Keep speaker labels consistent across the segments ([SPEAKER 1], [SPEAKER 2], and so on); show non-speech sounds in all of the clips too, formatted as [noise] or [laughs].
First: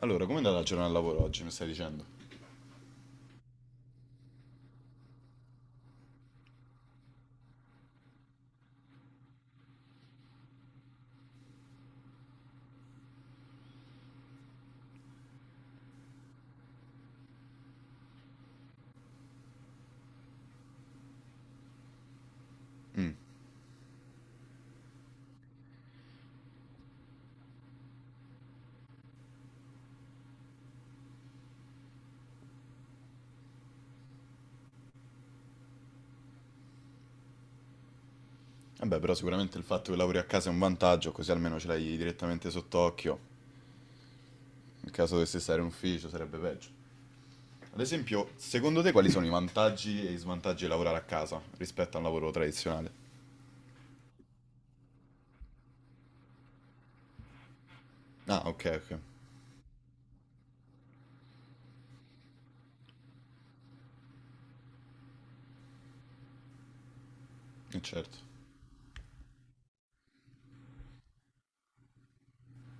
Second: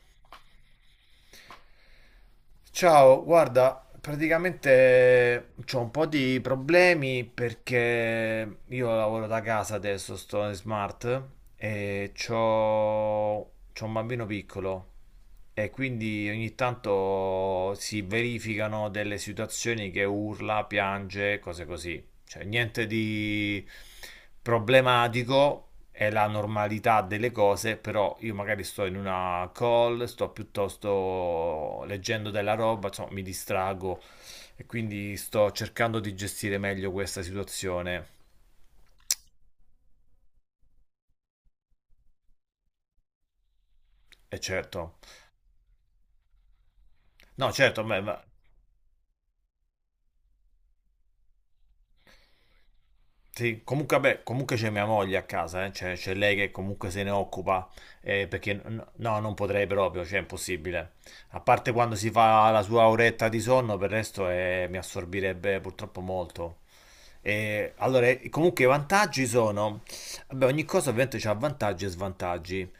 [SPEAKER 1] Allora, com'è andata la giornata al lavoro oggi, mi stai dicendo?
[SPEAKER 2] Ciao, guarda, praticamente ho un po' di problemi perché io lavoro da casa adesso, sto in smart e c'ho un bambino piccolo e quindi ogni tanto si verificano delle situazioni che urla, piange, cose così. Cioè, niente di problematico, è la normalità delle cose, però io magari sto in una call, sto piuttosto leggendo della roba, insomma, mi distrago e quindi sto cercando di gestire meglio questa situazione.
[SPEAKER 1] Vabbè, però sicuramente il fatto che lavori a casa è un vantaggio, così almeno ce l'hai direttamente sott'occhio.
[SPEAKER 2] E certo,
[SPEAKER 1] In caso dovessi stare in ufficio sarebbe peggio.
[SPEAKER 2] no,
[SPEAKER 1] Ad
[SPEAKER 2] certo.
[SPEAKER 1] esempio, secondo te quali sono i vantaggi e i svantaggi di lavorare a casa rispetto a un lavoro tradizionale?
[SPEAKER 2] Sì, comunque, vabbè, comunque c'è mia moglie a casa, cioè, c'è lei che comunque se ne occupa,
[SPEAKER 1] Ah,
[SPEAKER 2] perché
[SPEAKER 1] ok, ok.
[SPEAKER 2] no, non potrei proprio, cioè è impossibile. A parte quando si fa la sua oretta di sonno, per il resto mi assorbirebbe purtroppo molto. E, allora,
[SPEAKER 1] Certo.
[SPEAKER 2] comunque i vantaggi sono, vabbè, ogni cosa ovviamente ha vantaggi e svantaggi,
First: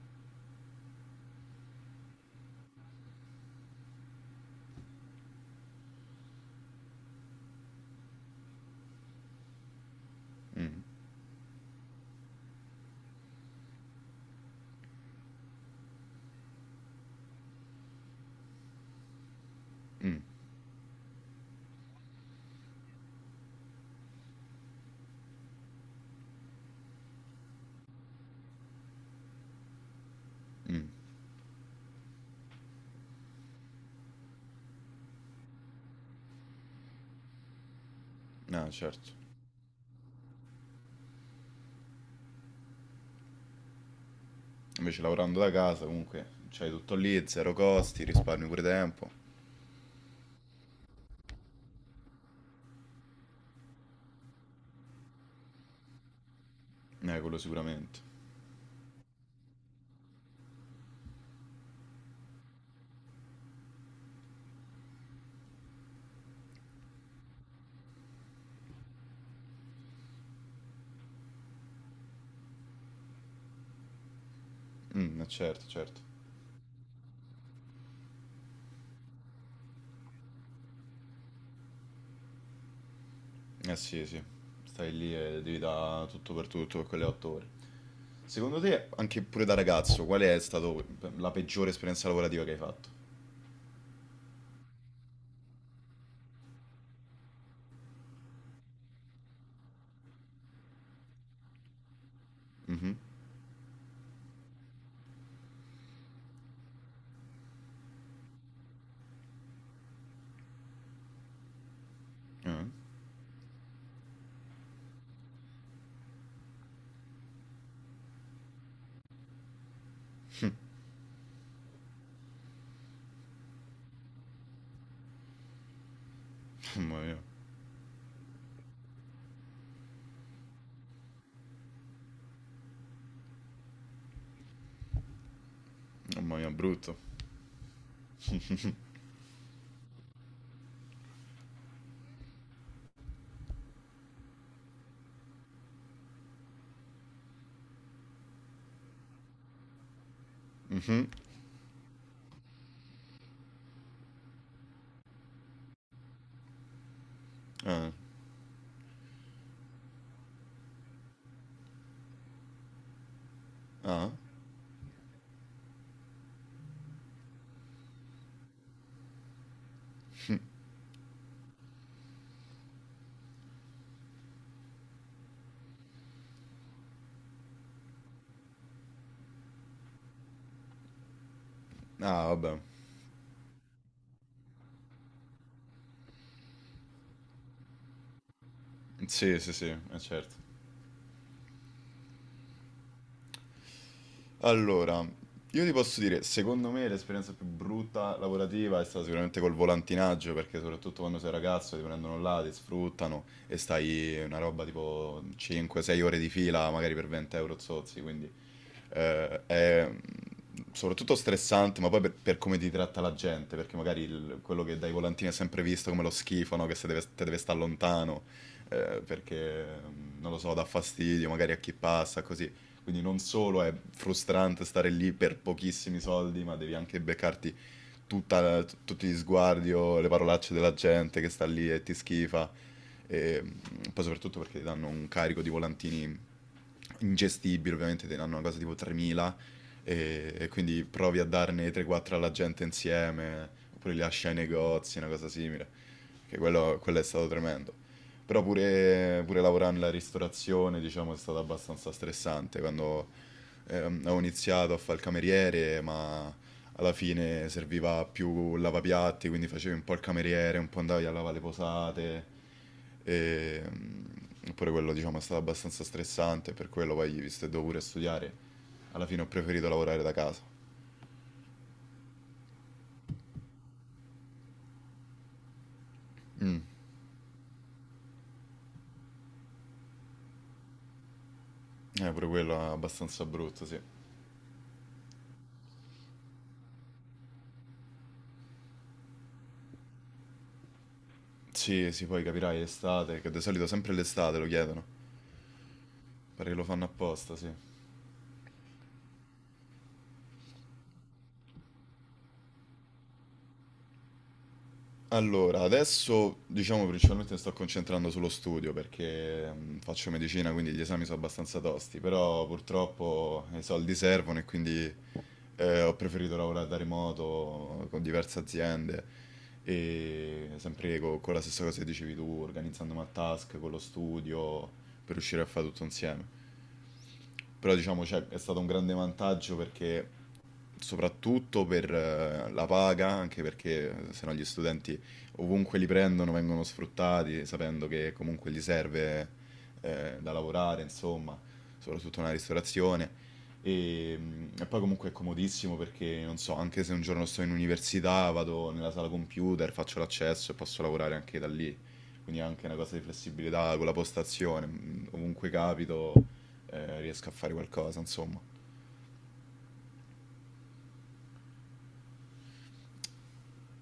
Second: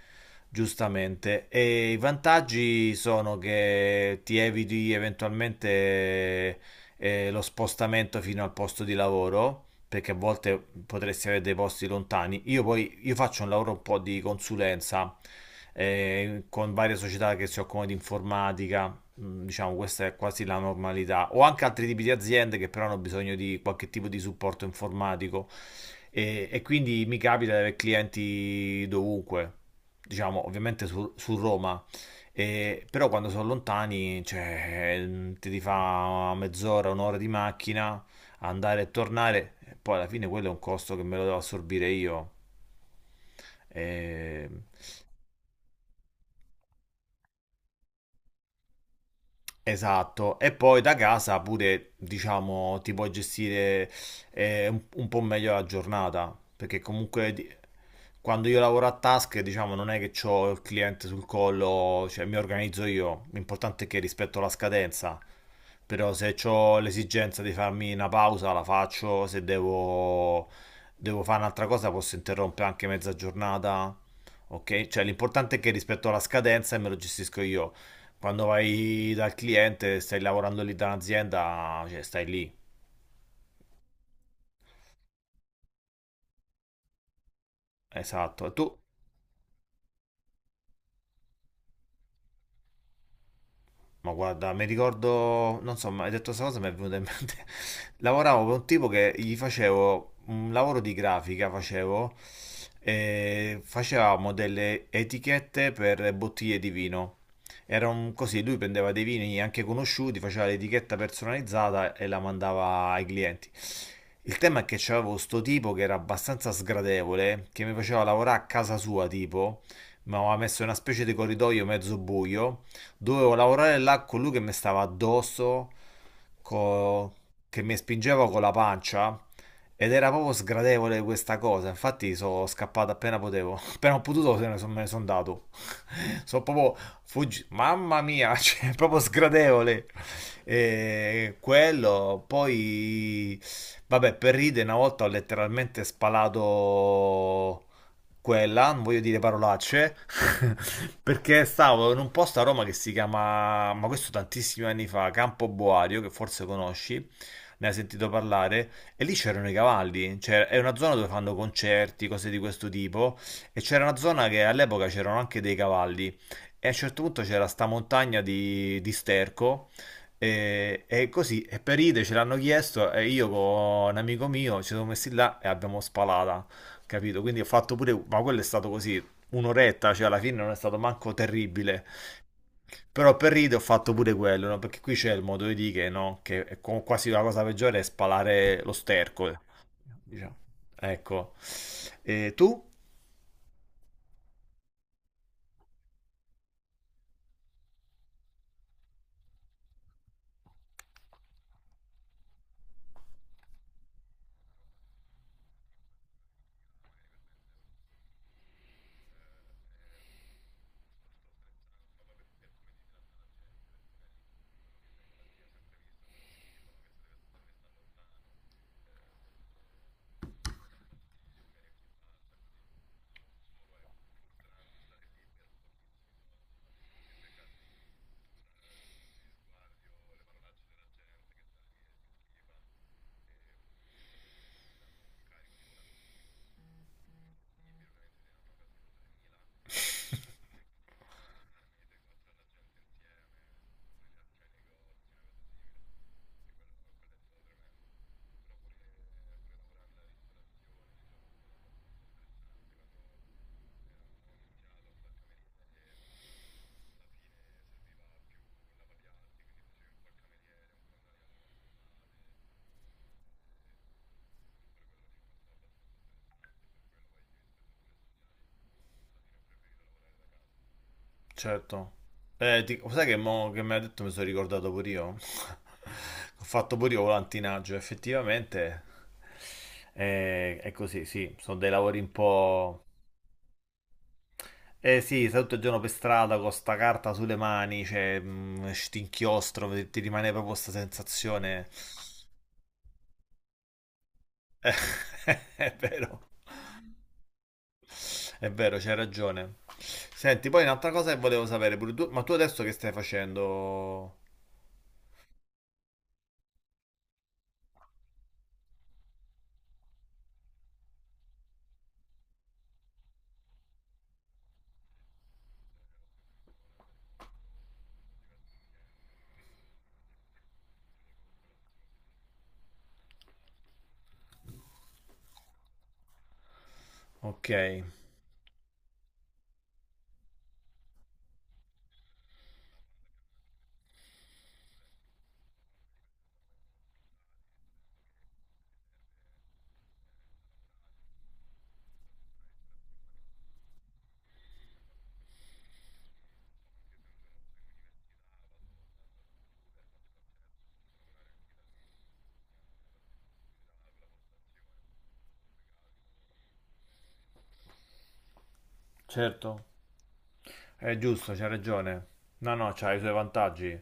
[SPEAKER 2] giustamente. E i vantaggi sono che ti eviti eventualmente lo spostamento fino al posto di lavoro, perché a volte
[SPEAKER 1] Mm.
[SPEAKER 2] potresti avere dei posti lontani. Io poi io faccio un lavoro un po' di consulenza con varie società che si occupano di informatica, diciamo questa è
[SPEAKER 1] Mm.
[SPEAKER 2] quasi la normalità, o anche altri tipi di aziende che però hanno bisogno di qualche tipo di supporto informatico e quindi mi capita di avere clienti dovunque, diciamo ovviamente
[SPEAKER 1] Mm.
[SPEAKER 2] su, Roma. Però quando sono lontani, cioè, ti fa mezz'ora, un'ora di macchina,
[SPEAKER 1] Ah,
[SPEAKER 2] andare e
[SPEAKER 1] certo.
[SPEAKER 2] tornare, e poi alla fine quello è un costo che me lo devo assorbire io. E-
[SPEAKER 1] Invece lavorando da casa comunque c'hai tutto lì, zero costi, risparmi pure tempo.
[SPEAKER 2] Esatto, e poi da casa pure, diciamo, ti puoi gestire un po' meglio la giornata, perché comunque
[SPEAKER 1] Quello sicuramente.
[SPEAKER 2] quando io lavoro a task, diciamo, non è che ho il cliente sul collo, cioè mi organizzo io, l'importante è che rispetto la scadenza, però se ho l'esigenza di farmi una pausa la faccio, se devo, devo fare un'altra cosa posso interrompere anche mezza giornata, ok? Cioè
[SPEAKER 1] Mm,
[SPEAKER 2] l'importante è
[SPEAKER 1] certo,
[SPEAKER 2] che
[SPEAKER 1] certo.
[SPEAKER 2] rispetto alla scadenza e me lo gestisco io. Quando vai dal cliente, stai lavorando lì da un'azienda, cioè stai lì.
[SPEAKER 1] Eh sì, sì, stai lì e devi dare tutto per quelle otto ore.
[SPEAKER 2] Esatto. E
[SPEAKER 1] Secondo
[SPEAKER 2] tu?
[SPEAKER 1] te, anche pure da ragazzo, qual è stata la peggiore esperienza lavorativa che hai fatto?
[SPEAKER 2] Ma guarda, mi ricordo, non so, ma hai detto questa cosa, mi è venuta in mente. [laughs] Lavoravo per un tipo che gli facevo un lavoro di grafica, facevo,
[SPEAKER 1] Mhm.
[SPEAKER 2] e facevamo delle etichette per bottiglie di vino. Era un così, lui prendeva dei vini anche conosciuti, faceva l'etichetta personalizzata e la
[SPEAKER 1] Eh.
[SPEAKER 2] mandava ai clienti. Il tema è che c'avevo sto tipo che era abbastanza sgradevole, che mi faceva lavorare a casa sua, tipo, mi aveva messo in una specie di corridoio mezzo buio, dovevo lavorare là con lui che mi stava addosso,
[SPEAKER 1] Mamma
[SPEAKER 2] co-
[SPEAKER 1] mia,
[SPEAKER 2] che mi spingeva con la pancia, ed era proprio sgradevole questa cosa. Infatti sono scappato appena potevo, [laughs] appena ho potuto se ne son- me ne sono andato. [laughs]
[SPEAKER 1] mamma
[SPEAKER 2] Sono
[SPEAKER 1] mia,
[SPEAKER 2] proprio
[SPEAKER 1] brutto.
[SPEAKER 2] fuggito, mamma mia, [laughs] cioè, è proprio sgradevole. E quello, poi, vabbè, per ride una volta ho letteralmente spalato quella, non voglio dire parolacce, [laughs]
[SPEAKER 1] Mhm.
[SPEAKER 2] perché stavo in un posto a Roma che si chiama, ma questo tantissimi anni fa, Campo Boario, che forse conosci, ne hai
[SPEAKER 1] Eh.
[SPEAKER 2] sentito parlare, e lì c'erano i cavalli, cioè è una zona dove fanno concerti, cose di questo tipo, e c'era una
[SPEAKER 1] Ah.
[SPEAKER 2] zona che all'epoca c'erano anche dei cavalli, e a un certo punto c'era sta montagna di sterco, e così, e per ide ce l'hanno chiesto, e io con un amico mio ci siamo messi là e abbiamo spalata, capito? Quindi ho fatto pure, ma quello è stato così, un'oretta, cioè alla fine non è stato manco terribile,
[SPEAKER 1] Ah, vabbè.
[SPEAKER 2] però per ride ho fatto pure quello, no? Perché qui c'è il modo di dire, no? Che è quasi la cosa peggiore è spalare lo sterco,
[SPEAKER 1] Sì, sì, sì, è
[SPEAKER 2] diciamo.
[SPEAKER 1] certo.
[SPEAKER 2] Ecco. E tu?
[SPEAKER 1] Allora, io ti posso dire, secondo me l'esperienza più brutta lavorativa è stata sicuramente col volantinaggio, perché soprattutto quando sei ragazzo ti prendono là, ti sfruttano e stai una roba tipo 5-6 ore di fila, magari per 20 euro zozzi, quindi eh, è mm, soprattutto stressante, ma poi per come ti tratta la gente, perché magari quello che dai volantini è sempre visto come lo schifo, no? Che se deve, te deve stare lontano, perché, non lo so, dà fastidio magari a chi passa, così. Quindi non solo è frustrante stare lì per pochissimi soldi, ma devi anche beccarti tutti gli sguardi o le parolacce della gente che sta lì e ti schifa. E mm, Poi soprattutto perché ti danno un carico di volantini ingestibile, ovviamente te ne hanno una cosa tipo 3.000 e quindi
[SPEAKER 2] [laughs]
[SPEAKER 1] provi a darne 3-4 alla gente insieme, oppure li lasci ai negozi, una cosa simile, che quello è stato tremendo. Però pure lavorare nella ristorazione, diciamo, è stato abbastanza stressante quando ho iniziato a fare il cameriere, ma alla fine serviva più il lavapiatti, quindi facevi un po' il cameriere, un po' andavi a lavare le posate. E, mm, Oppure quello, diciamo, è stato abbastanza stressante, per quello poi, visto che dovevo pure studiare, alla fine ho preferito lavorare da casa.
[SPEAKER 2] Certo. Sai che, mo che mi ha detto mi sono ricordato pure io? [laughs] Ho
[SPEAKER 1] Mm.
[SPEAKER 2] fatto pure io volantinaggio, effettivamente è così, sì, sono dei lavori un
[SPEAKER 1] Pure quello è
[SPEAKER 2] po'...
[SPEAKER 1] abbastanza brutto, sì.
[SPEAKER 2] Eh sì, stai tutto il giorno per strada con sta carta sulle mani, cioè, stinchiostro, ti rimane proprio questa sensazione.
[SPEAKER 1] Sì, sì, poi capirai, estate, che di solito sempre l'estate lo chiedono.
[SPEAKER 2] [laughs] È vero,
[SPEAKER 1] Pare che lo fanno apposta, sì.
[SPEAKER 2] è vero, c'hai ragione. Senti, poi un'altra cosa che volevo sapere pure tu, ma tu adesso che stai facendo?
[SPEAKER 1] Allora, adesso diciamo principalmente mi sto concentrando sullo studio perché faccio medicina, quindi gli esami sono abbastanza tosti, però purtroppo i soldi servono e quindi ho preferito lavorare da remoto con diverse aziende e sempre con la stessa cosa che dicevi tu, organizzandomi a task con lo studio per riuscire a fare tutto insieme.
[SPEAKER 2] Ok,
[SPEAKER 1] Però diciamo cioè, è stato un grande vantaggio perché soprattutto per la paga, anche perché se no gli studenti ovunque li prendono vengono sfruttati, sapendo che comunque gli serve da lavorare, insomma, soprattutto nella ristorazione. E poi comunque è comodissimo perché, non so, anche se un giorno sto in università, vado nella sala computer, faccio l'accesso e posso lavorare anche da lì. Quindi è anche una cosa di flessibilità con la postazione, ovunque capito, riesco a fare qualcosa, insomma.
[SPEAKER 2] certo. È giusto, c'hai ragione. No, no, c'ha i suoi vantaggi. Il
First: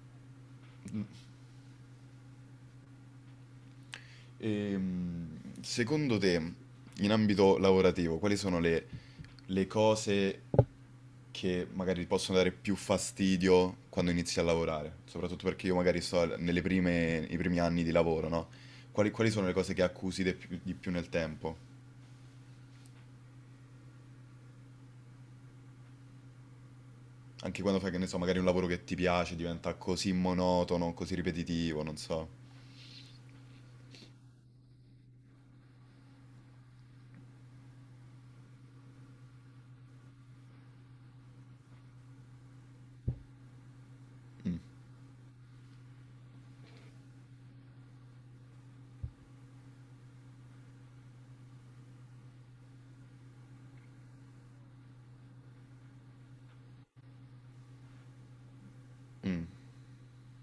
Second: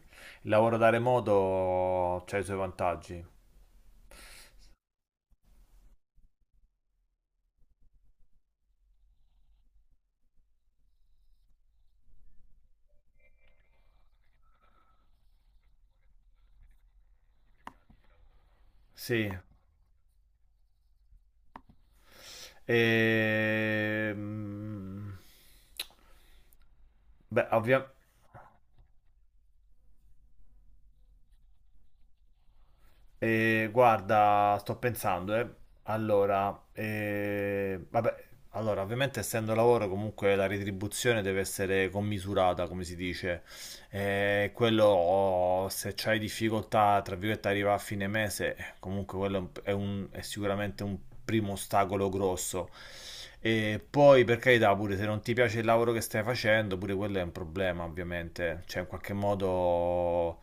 [SPEAKER 2] lavoro da remoto c'ha i suoi vantaggi.
[SPEAKER 1] Secondo te, in ambito lavorativo, quali sono le cose che magari ti possono dare più fastidio quando inizi a lavorare? Soprattutto perché io magari sto nelle prime, i primi anni di lavoro, no? Quali,
[SPEAKER 2] Sì.
[SPEAKER 1] quali sono le cose che accusi di più nel tempo?
[SPEAKER 2] Ehm, Beh,
[SPEAKER 1] Anche quando fai,
[SPEAKER 2] ovviamente,
[SPEAKER 1] che ne so, magari un lavoro che ti piace diventa così monotono, così ripetitivo, non so.
[SPEAKER 2] guarda, sto pensando, eh. Allora, vabbè, allora, ovviamente essendo lavoro comunque la retribuzione deve essere commisurata, come si dice. E
[SPEAKER 1] Mm,
[SPEAKER 2] quello, oh, se c'hai difficoltà, tra virgolette, arriva a fine mese, comunque quello è, è sicuramente un primo ostacolo grosso. E poi, per carità, pure se non ti piace il lavoro che stai facendo, pure quello è un problema, ovviamente. Cioè, in qualche
[SPEAKER 1] mm,
[SPEAKER 2] modo,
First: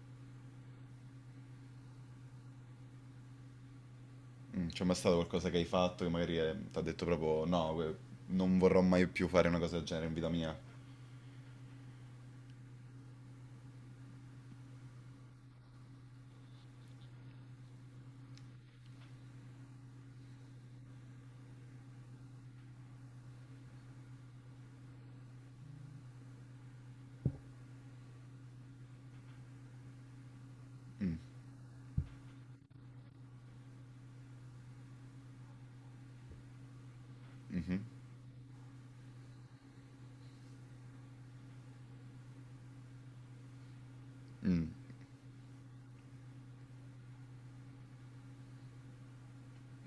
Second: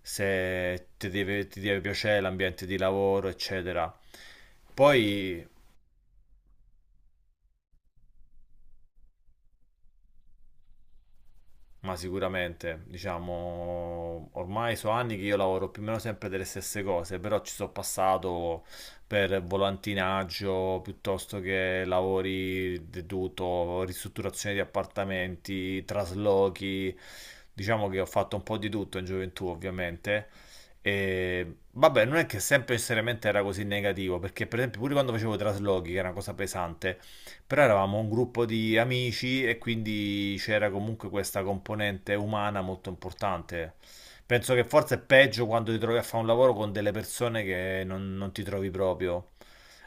[SPEAKER 2] se ti deve, ti deve piacere l'ambiente di lavoro, eccetera.
[SPEAKER 1] mm. C'è mai stato
[SPEAKER 2] Poi,
[SPEAKER 1] qualcosa che hai fatto che magari ti ha detto proprio no, non vorrò mai più fare una cosa del genere in vita mia?
[SPEAKER 2] Ma sicuramente, diciamo, ormai sono anni che io lavoro più o meno sempre delle stesse cose, però ci sono passato per volantinaggio piuttosto che lavori deduto, ristrutturazione di appartamenti, traslochi, diciamo che ho fatto un po' di tutto in gioventù, ovviamente.
[SPEAKER 1] Mm,
[SPEAKER 2] E vabbè, non è che sempre necessariamente era così negativo, perché per esempio pure quando facevo traslochi, che era una cosa pesante, però
[SPEAKER 1] mhm,
[SPEAKER 2] eravamo un gruppo di amici e quindi c'era comunque questa componente umana molto importante. Penso che
[SPEAKER 1] mm.
[SPEAKER 2] forse è peggio quando ti trovi a fare un lavoro con delle persone che non ti trovi proprio.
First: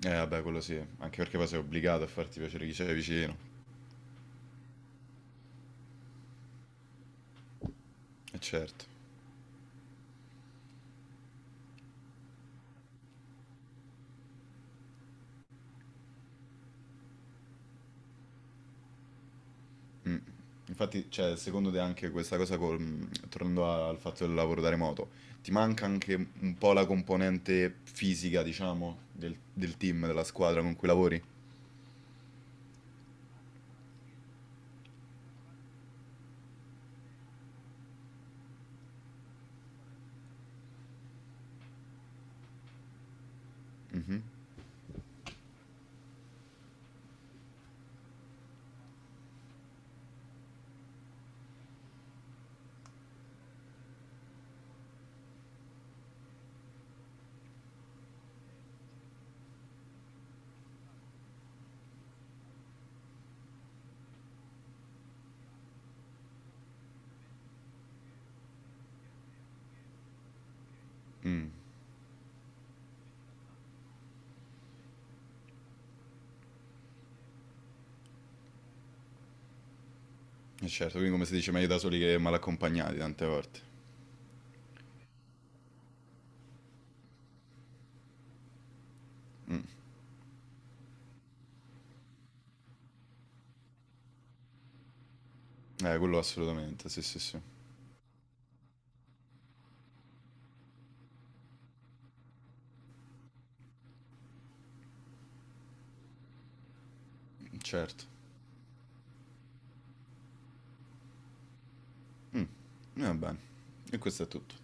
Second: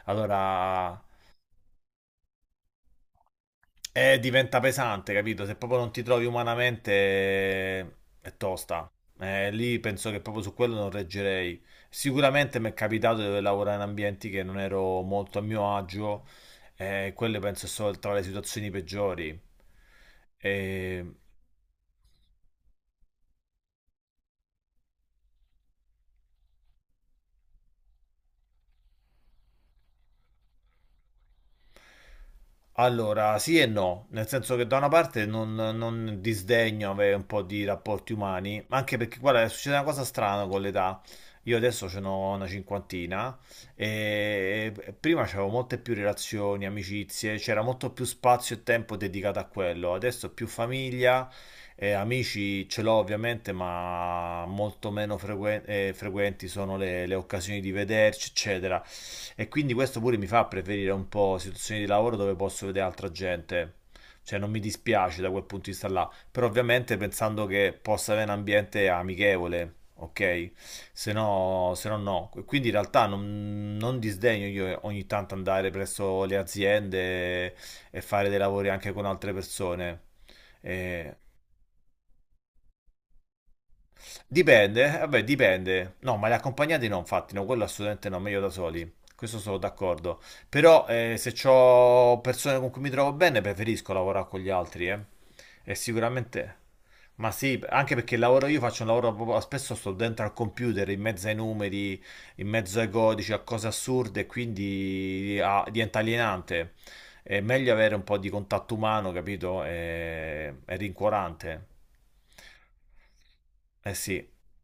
[SPEAKER 1] Eh vabbè, quello sì,
[SPEAKER 2] Allora,
[SPEAKER 1] anche perché poi sei obbligato a farti piacere chi c'è vicino,
[SPEAKER 2] diventa pesante, capito? Se proprio non ti trovi umanamente, eh, è
[SPEAKER 1] e certo.
[SPEAKER 2] tosta. Lì penso che proprio su quello non reggerei. Sicuramente mi è capitato di lavorare in ambienti che non ero molto a mio agio, quelle penso sono tra le situazioni peggiori.
[SPEAKER 1] Mm.
[SPEAKER 2] Eh,
[SPEAKER 1] Infatti, cioè, secondo te anche questa cosa, tornando al fatto del lavoro da remoto, ti manca anche un po' la componente fisica, diciamo, del team, della squadra con cui lavori?
[SPEAKER 2] Allora, sì e no, nel senso che da una parte non disdegno avere un po' di rapporti umani, ma anche perché guarda, succede una cosa strana con l'età. Io adesso ce n'ho una cinquantina
[SPEAKER 1] Mhm.
[SPEAKER 2] e prima c'avevo molte più relazioni, amicizie, c'era molto più spazio e tempo dedicato a quello. Adesso più famiglia, e amici ce l'ho ovviamente, ma molto meno frequenti sono le occasioni di vederci, eccetera. E quindi questo pure mi fa preferire un po' situazioni di lavoro dove posso vedere altra gente. Cioè non mi dispiace da quel punto di vista là, però ovviamente pensando che possa avere un ambiente amichevole, ok? Se
[SPEAKER 1] Mm.
[SPEAKER 2] no, se no no. Quindi in realtà non disdegno io ogni tanto andare presso le aziende e fare dei lavori anche con altre persone.
[SPEAKER 1] E certo, quindi
[SPEAKER 2] Eh,
[SPEAKER 1] come si dice, meglio da soli che mal accompagnati tante volte.
[SPEAKER 2] Dipende, vabbè, dipende. No, ma le accompagnate no, infatti, no, quello assolutamente no, meglio da soli. Questo sono d'accordo. Però, se ho persone con cui mi trovo bene, preferisco lavorare con gli altri, eh. E
[SPEAKER 1] Quello
[SPEAKER 2] sicuramente...
[SPEAKER 1] assolutamente, sì, sì,
[SPEAKER 2] Ma
[SPEAKER 1] sì,
[SPEAKER 2] sì, anche perché il lavoro, io faccio un lavoro proprio, spesso sto dentro al computer, in mezzo ai numeri, in mezzo ai codici, a cose assurde, e quindi diventa alienante. È meglio avere un
[SPEAKER 1] certo.
[SPEAKER 2] po' di contatto umano, capito? È rincuorante.
[SPEAKER 1] E va bene,
[SPEAKER 2] Eh
[SPEAKER 1] e questo
[SPEAKER 2] sì.
[SPEAKER 1] è tutto.